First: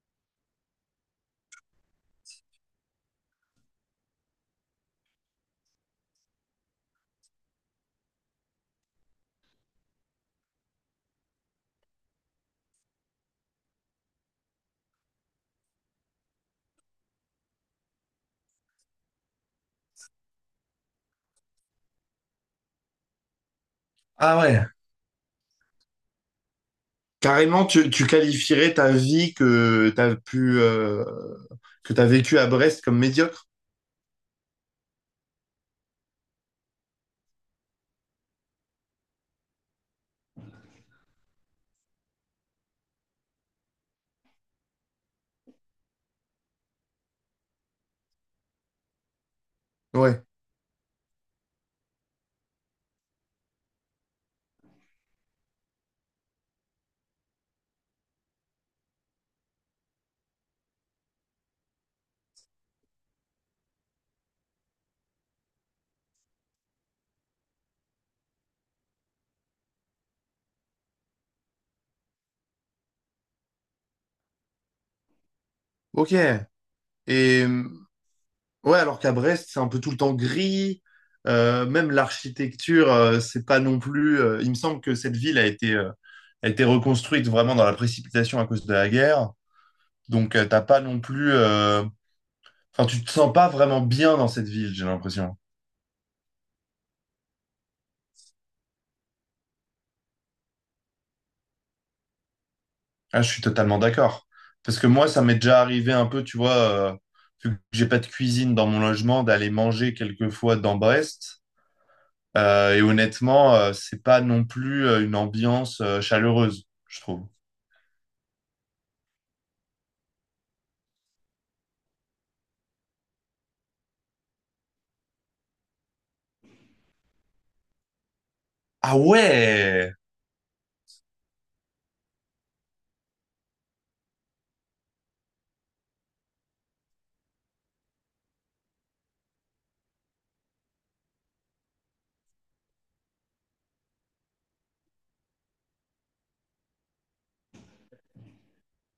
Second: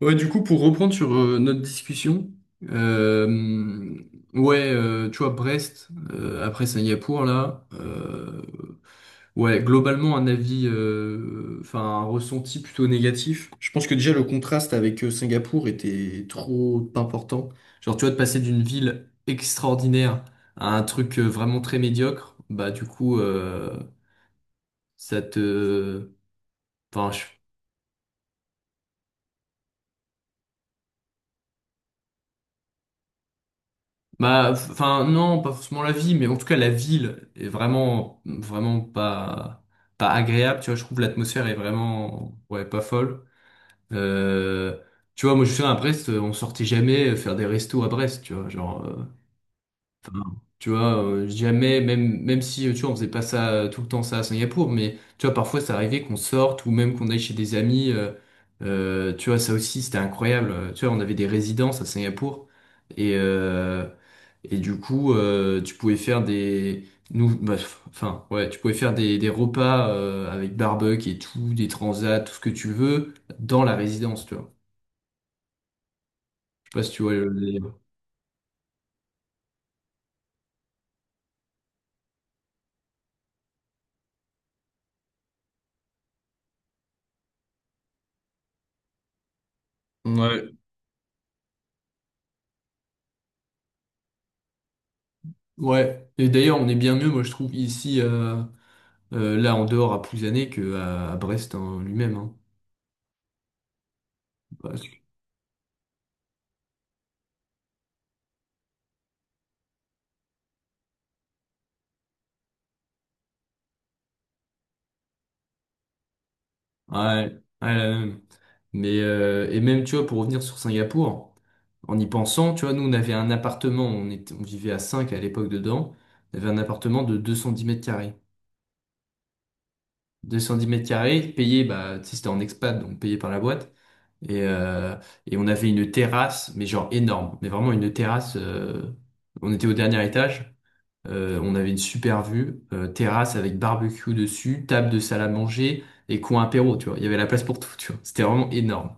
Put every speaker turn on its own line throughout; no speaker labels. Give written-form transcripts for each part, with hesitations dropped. Ouais, du coup, pour reprendre sur notre discussion, euh, ouais, tu vois, Brest, après Singapour, là, ouais, globalement, un avis, enfin, un ressenti plutôt négatif. Je pense que déjà, le contraste avec Singapour était trop important. Genre, tu vois, de passer d'une ville extraordinaire à un truc vraiment très médiocre, bah, du coup,
Ah ouais.
ça te... Enfin,
Carrément, tu qualifierais ta vie que t'as pu que t'as vécu à Brest comme médiocre?
bah, enfin, non, pas forcément la vie, mais en tout cas, la ville est vraiment, vraiment pas agréable, tu vois, je trouve l'atmosphère est vraiment, ouais, pas folle. Euh, Tu vois, moi, je suis à Brest, on sortait jamais faire des restos à Brest, tu vois, genre,
Ouais.
tu vois, jamais, même si, tu vois, on faisait pas ça tout le temps, ça à Singapour, mais tu vois, parfois, ça arrivait qu'on sorte ou même qu'on aille chez des amis. Tu vois, ça aussi, c'était incroyable. Tu vois, on avait des résidences à Singapour et, euh, et du coup, tu pouvais faire des, nous, bah, f- enfin, ouais, tu pouvais faire des, repas avec barbecue et tout, des transats, tout ce que tu veux, dans la résidence, tu vois.
Ok. Et
Je sais pas si tu vois le délire.
ouais, alors qu'à Brest, c'est un peu tout le temps gris. Même l'architecture, c'est pas non plus. Il me semble que cette ville a été reconstruite vraiment dans la précipitation à cause de la guerre. Donc
Ouais.
t'as pas non plus. Enfin, tu te sens pas vraiment bien dans cette ville, j'ai l'impression.
Ouais, et d'ailleurs on est bien mieux, moi je trouve, ici, là, en dehors à Plouzané que à Brest en lui-même, hein.
Ah, je suis totalement d'accord. Parce
Parce
que
que-
moi, ça m'est déjà arrivé un peu, tu vois, vu que j'ai pas de cuisine dans mon logement, d'aller manger quelquefois dans Brest. Et honnêtement, c'est pas non plus une ambiance chaleureuse, je trouve.
Ouais, ouais, la même. Mais et même, tu vois, pour revenir sur Singapour, en y pensant, tu vois, nous, on avait un appartement, on vivait à 5 à l'époque dedans, on avait un appartement de 210 mètres carrés.
Ah ouais!
210 mètres carrés, payé, bah, tu sais, c'était en expat, donc payé par la boîte. Et, euh, et on avait une terrasse, mais genre énorme, mais vraiment une terrasse. On était au dernier étage. On avait une super vue, terrasse avec barbecue dessus, table de salle à manger et coin apéro, tu vois. Il y avait la place pour tout, tu vois. C'était vraiment énorme.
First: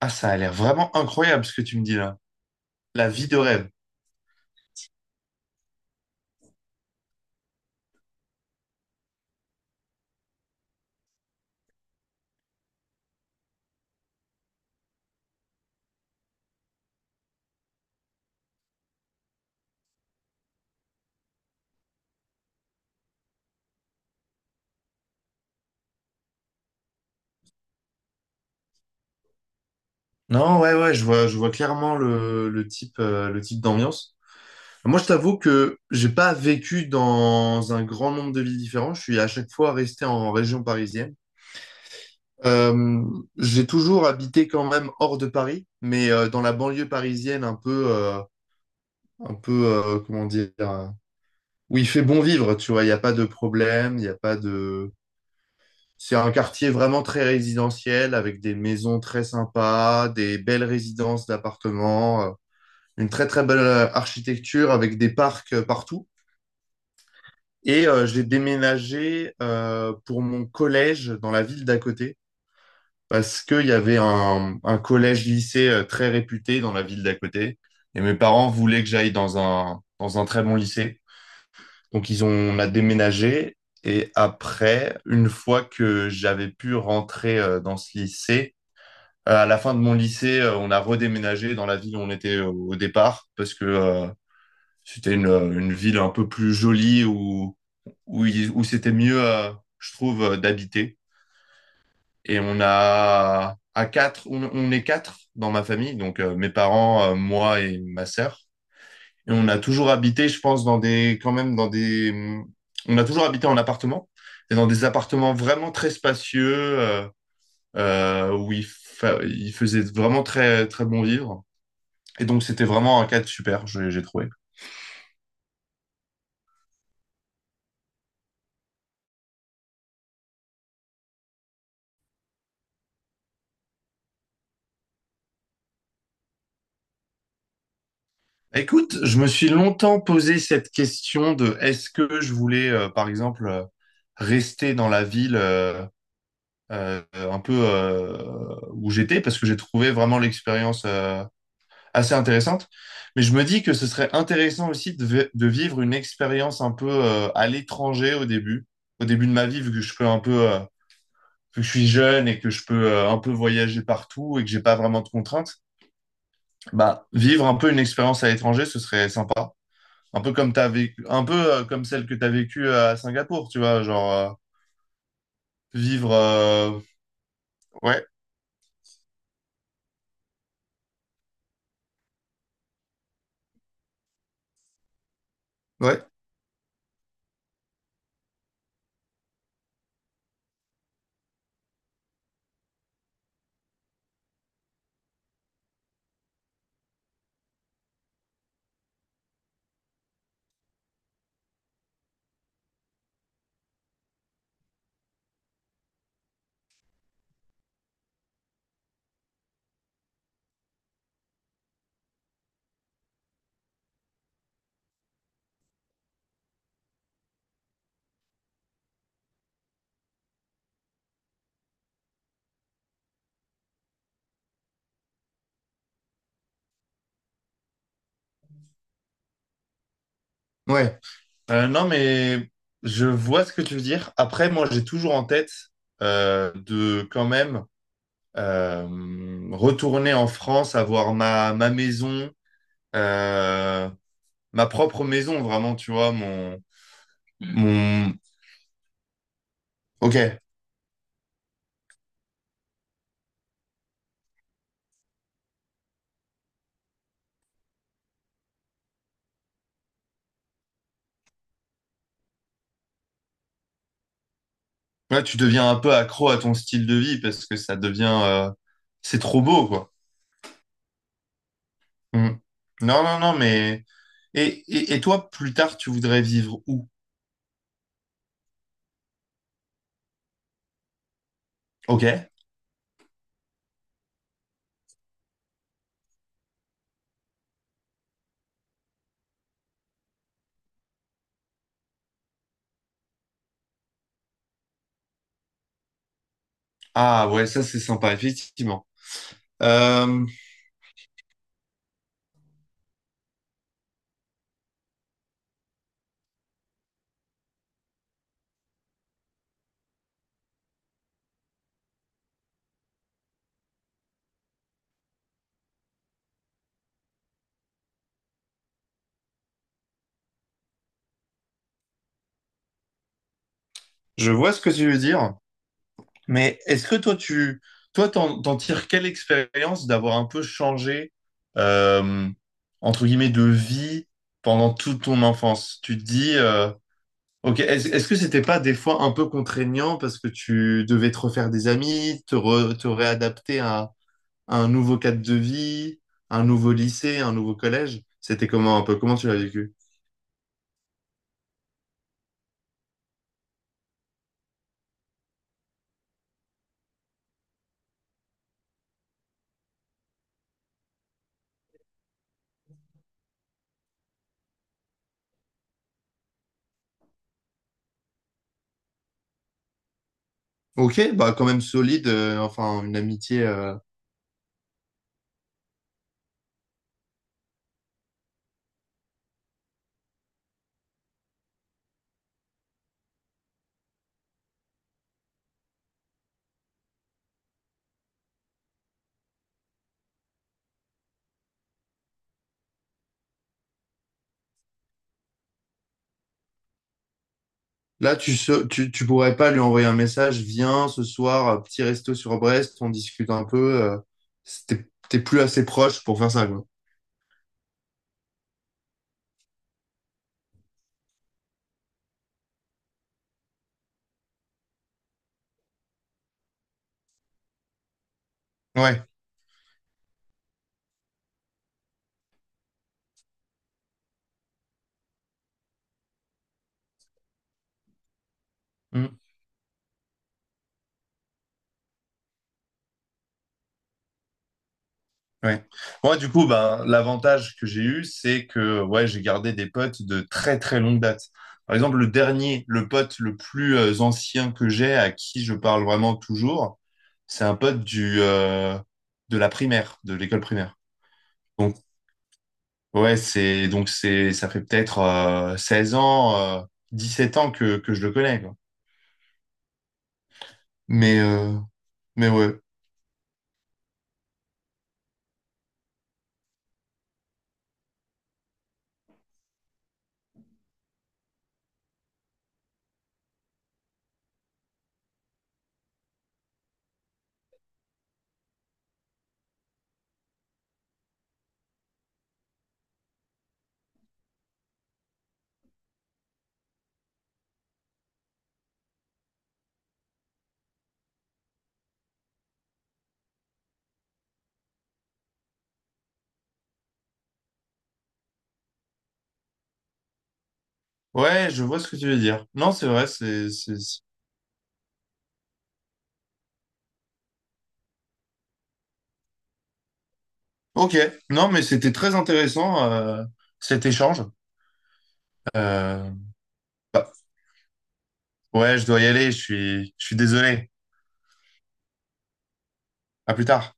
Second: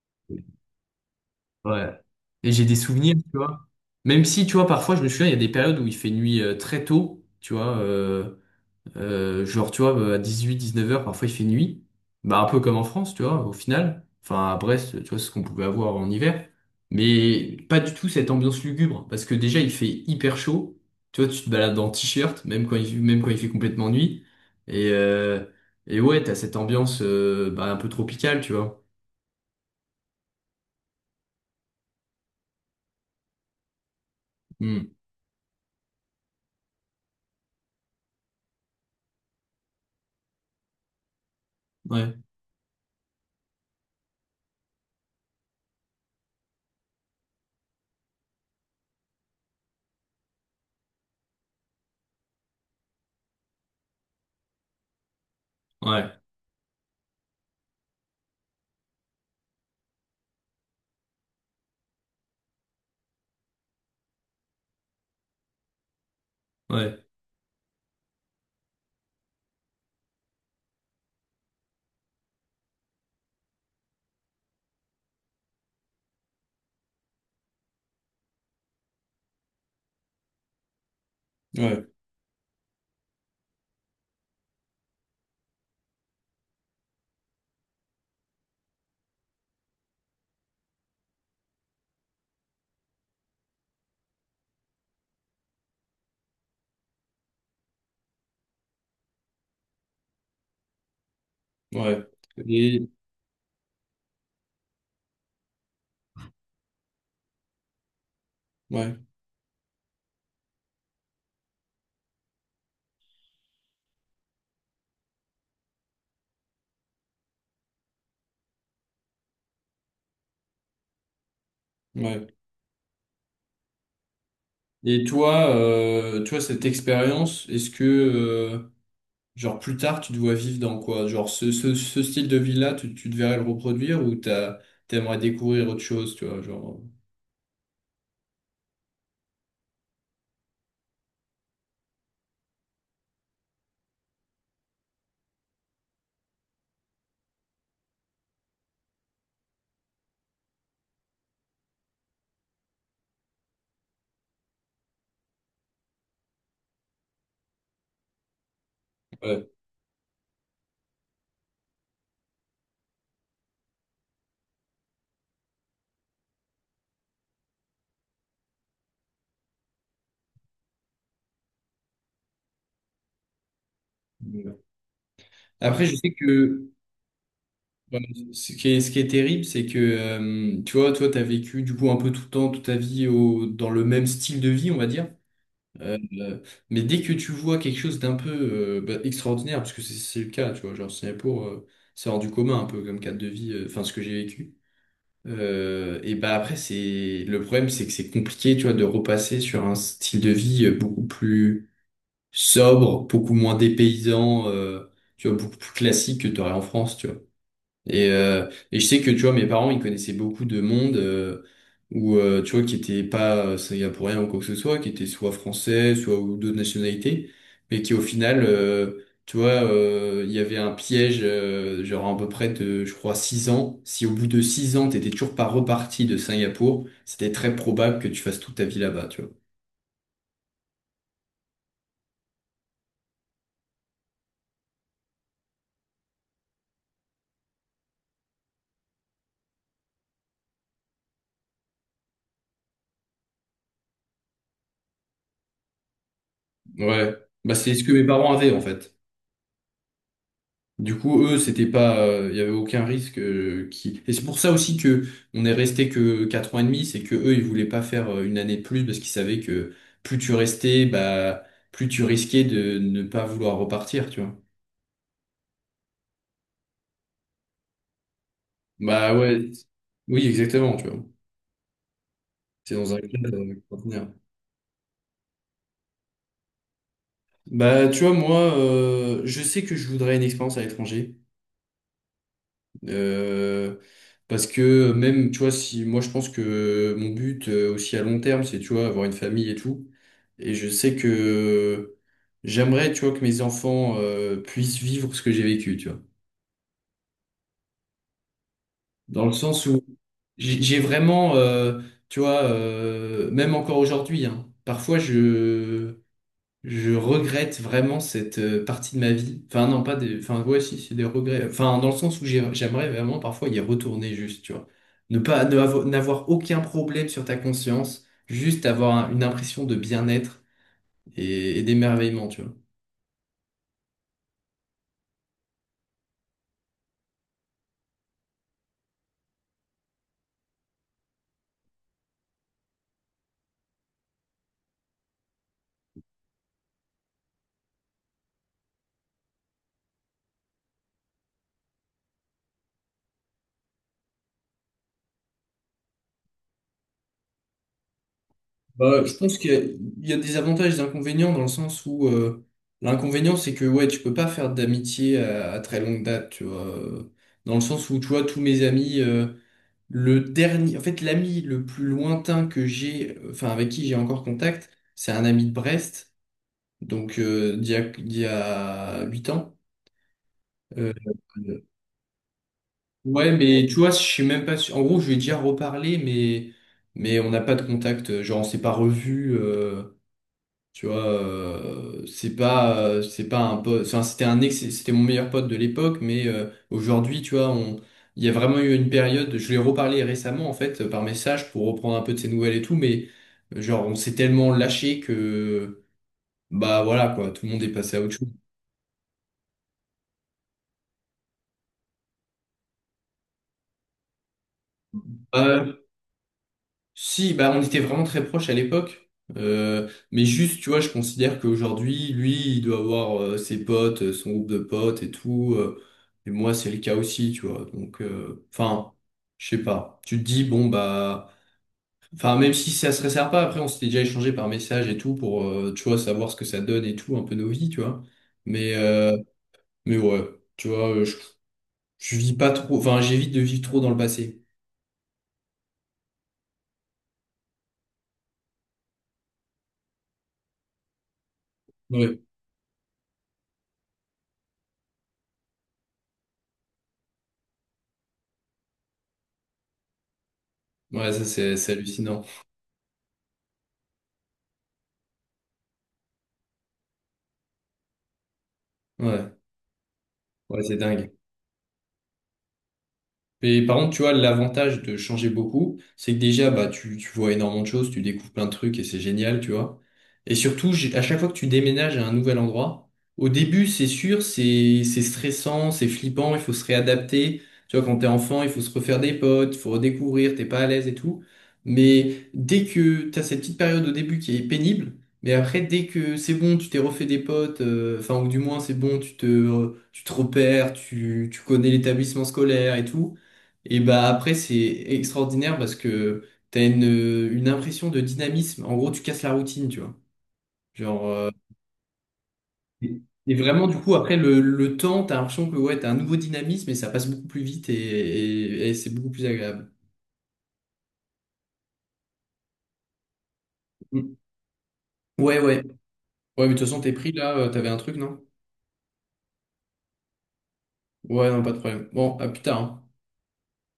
Ah, ça a l'air vraiment incroyable ce que tu me
Ouais.
dis là.
Et j'ai des
La
souvenirs,
vie
tu
de
vois.
rêve.
Même si, tu vois, parfois, je me souviens, il y a des périodes où il fait nuit très tôt, tu vois. Genre, tu vois, à 18-19 heures parfois il fait nuit. Bah, un peu comme en France, tu vois, au final. Enfin, à Brest, tu vois, c'est ce qu'on pouvait avoir en hiver. Mais pas du tout cette ambiance lugubre. Parce que déjà, il fait hyper chaud. Tu vois, tu te balades en t-shirt, même quand il fait complètement nuit. Et, euh, et ouais, t'as cette ambiance bah, un peu tropicale, tu vois.
Non, ouais, ouais, je vois clairement le type, le type d'ambiance.
Hmm.
Moi, je t'avoue que j'ai pas vécu dans un grand nombre de villes différentes. Je suis à chaque fois resté en région parisienne.
Ouais,
Euh, j'ai toujours habité quand même hors de Paris, mais dans la banlieue parisienne, un peu, comment dire, où il fait bon vivre, tu vois, il n'y a pas de problème, il n'y a pas de... C'est
ouais,
un quartier vraiment très résidentiel, avec des maisons très sympas, des belles résidences d'appartements, une très très belle architecture avec des parcs partout.
ouais.
Et j'ai déménagé pour mon collège dans la ville d'à côté, parce qu'il y avait un collège-lycée très réputé dans la ville d'à côté. Et mes parents voulaient que j'aille dans un très bon lycée.
Ouais,
Donc, ils ont, on a déménagé. Et après, une fois que j'avais pu rentrer dans ce lycée, à la fin de mon lycée, on a redéménagé dans la ville où on était au départ parce que c'était une ville un peu plus jolie où, où, où c'était mieux, je trouve, d'habiter.
ouais.
Et on
Et,
a à quatre, on est quatre dans ma famille, donc mes parents, moi et ma sœur.
ouais,
Et on a toujours habité, je pense, quand même on a toujours habité en appartement et dans des appartements vraiment très spacieux euh, où il faisait vraiment très très bon vivre. Et
ouais.
donc c'était vraiment un cadre super, j'ai trouvé.
Et toi, toi, cette expérience, est-ce que, genre plus tard, tu te vois vivre dans quoi? Genre ce style de vie-là, tu te verrais le reproduire ou t'aimerais découvrir autre chose, tu vois, genre.
Écoute, je me suis longtemps posé cette question de est-ce que je voulais, par exemple, rester dans la ville, un peu où j'étais parce que j'ai trouvé vraiment l'expérience assez intéressante. Mais je me dis que ce serait intéressant aussi de, de vivre une expérience un peu à l'étranger au début de ma
Ouais.
vie, vu que je peux un peu, que je suis jeune et que je peux un peu voyager partout et que j'ai pas vraiment de contraintes. Bah, vivre un peu une expérience à l'étranger, ce serait sympa. Un peu comme t'as vécu, un peu comme celle que tu as vécue à Singapour, tu vois, genre
Après, je sais
vivre.
que ouais,
Ouais,
ce qui est terrible, c'est que tu vois, toi, t'as vécu du coup un peu tout le temps, toute ta vie dans le même style de vie, on va dire. Euh,
ouais,
euh, mais dès que tu vois quelque chose d'un peu bah, extraordinaire, parce que c'est le cas, tu vois, genre Singapour, c'est hors du commun un peu comme cadre de vie, enfin ce que j'ai vécu. Et bah après, c'est le problème, c'est que c'est compliqué, tu vois, de repasser sur un style de vie beaucoup plus sobre, beaucoup moins dépaysant, tu vois, beaucoup plus classique que tu aurais en France, tu vois. Et, et je sais que, tu vois, mes parents, ils connaissaient beaucoup de monde où, tu vois, qui était pas ça y a pour rien ou quoi que ce soit, qui était soit français, soit ou d'autres nationalités, mais qui, au final, tu vois, il y avait un piège, genre à peu près de, je crois, 6 ans. Si au bout de 6 ans, t'étais toujours pas reparti de Singapour, c'était très probable que tu fasses toute ta vie là-bas, tu vois.
ouais. Non, mais je vois ce que tu veux dire. Après, moi, j'ai toujours en tête de quand même euh, retourner en France, avoir ma maison, euh, ma propre maison, vraiment, tu vois, mon,
Ouais.
Mm.
Bah, c'est ce que mes
Mon...
parents avaient, en fait.
Ok,
Du coup, eux, c'était pas, il y avait aucun risque qui. Et c'est pour ça aussi que on est resté que 4 ans et demi, c'est que eux, ils voulaient pas faire une année de plus parce qu'ils savaient que plus tu restais, bah, plus tu risquais de ne pas vouloir repartir, tu vois.
là, tu deviens un peu accro à ton style de vie parce que ça devient...
Bah
C'est trop
ouais,
beau, quoi.
oui, exactement, tu vois.
Mm.
C'est dans un
Non, non,
cadre
non, mais...
contenir.
Et toi, plus tard, tu voudrais vivre où?
Bah, tu vois, moi, je sais que je voudrais une expérience à l'étranger.
Ok.
Euh, Parce que même, tu vois, si moi je pense que mon but aussi à long terme, c'est, tu vois, avoir une famille et tout. Et je sais que j'aimerais, tu vois, que mes enfants puissent vivre ce que j'ai vécu, tu vois.
Ah ouais, ça, c'est sympa, effectivement.
Dans le sens où
Euh,
j'ai vraiment, tu vois, même encore aujourd'hui, hein, parfois je regrette vraiment cette partie de ma vie. Enfin, non, pas des. Enfin, ouais, si, c'est des regrets. Enfin, dans le sens où j'aimerais vraiment parfois y retourner juste, tu vois. Ne pas, ne avo- N'avoir aucun problème sur ta conscience, juste avoir une impression de bien-être et d'émerveillement, tu vois.
Je vois ce que tu veux dire, mais est-ce que toi, t'en tires quelle expérience d'avoir un peu changé, euh, entre guillemets, de vie pendant toute ton enfance? Tu te dis, ok, est-ce que c'était pas des fois un peu contraignant parce que tu devais te refaire des amis, te réadapter à un nouveau cadre de vie, un nouveau lycée, un nouveau collège? C'était comment un peu?
Bah, je
Comment tu
pense
l'as
qu'il y a,
vécu?
il y a des avantages et des inconvénients dans le sens où l'inconvénient, c'est que, ouais, tu peux pas faire d'amitié à, très longue date, tu vois. Dans le sens où, tu vois, tous mes amis. Le dernier, en fait, l'ami le plus lointain que j'ai, enfin avec qui j'ai encore contact, c'est un ami de Brest, donc d'il y a 8 ans. Euh,
Ok, bah quand même
euh,
solide, enfin une
ouais,
amitié.
mais tu vois, je suis même pas sûr. En gros, je lui ai déjà reparlé, mais on n'a pas de contact. Genre, on s'est pas revu. Tu vois, c'est pas un pote. Enfin, c'était un ex, c'était mon meilleur pote de l'époque, mais aujourd'hui, tu vois, il y a vraiment eu une période. Je lui ai reparlé récemment, en fait, par message pour reprendre un peu de ses nouvelles et tout, mais genre, on s'est tellement lâché que, bah voilà, quoi, tout le monde est passé à autre
Là,
chose.
tu pourrais pas lui envoyer un message, viens ce soir, petit resto sur Brest, on discute un peu. T'es plus assez
Ouais,
proche pour faire ça, quoi.
si, bah, on était vraiment très proches à l'époque. Mais juste, tu vois, je considère qu'aujourd'hui, lui, il doit avoir ses potes, son groupe de potes et tout. Et moi, c'est le cas aussi, tu vois. Donc, enfin,
Ouais.
je sais pas. Tu te dis, bon, bah, enfin, même si ça se resserre pas, après, on s'était déjà échangé par message et tout pour, tu vois, savoir ce que ça donne et tout, un peu nos vies, tu vois. Mais, euh,
Mm.
mais ouais, tu vois, je vis pas trop, enfin, j'évite de vivre trop dans le passé.
Ouais. Moi, du coup, ben, l'avantage que j'ai eu, c'est que ouais, j'ai gardé des potes de très très longue date. Par exemple, le
Ouais,
dernier, le pote le plus ancien que j'ai, à qui je parle vraiment toujours, c'est un pote de la primaire, de l'école primaire.
ouais, ça, c'est hallucinant.
Ouais, c'est donc c'est ça fait peut-être 16 ans, sept ans que je le connais, quoi.
Ouais, ouais, c'est dingue.
Mais euh, mais ouais.
Mais par contre, tu vois, l'avantage de changer beaucoup, c'est que déjà, bah, tu vois énormément de choses, tu découvres plein de trucs et c'est génial, tu vois. Et surtout, à chaque fois que tu déménages à un nouvel endroit, au début, c'est sûr, c'est stressant, c'est flippant, il faut se réadapter. Tu vois, quand t'es enfant, il faut se refaire des potes, il faut redécouvrir, t'es pas à l'aise et tout. Mais dès que t'as cette petite période au début qui est pénible, mais après, dès que c'est bon, tu t'es refait des potes, enfin, ou du moins, c'est bon, tu te repères, tu connais l'établissement scolaire et tout. Et bah après, c'est extraordinaire parce que t'as une impression de dynamisme. En gros, tu casses la routine, tu vois. Genre,
Ouais, je vois ce que tu veux dire. Non, c'est
et
vrai,
et vraiment, du coup,
c'est-
après le temps, t'as l'impression que ouais, t'as un nouveau dynamisme et ça passe beaucoup plus vite et c'est beaucoup plus agréable.
OK. Non, mais c'était très intéressant cet
Mm.
échange.
Ouais, ouais.
Euh,
Ouais, mais de toute façon, t'es pris
Bah,
là, t'avais un truc, non?
ouais, je dois y aller, je suis désolé.
Ouais, non, pas de problème. Bon, à plus tard, hein.
À plus tard.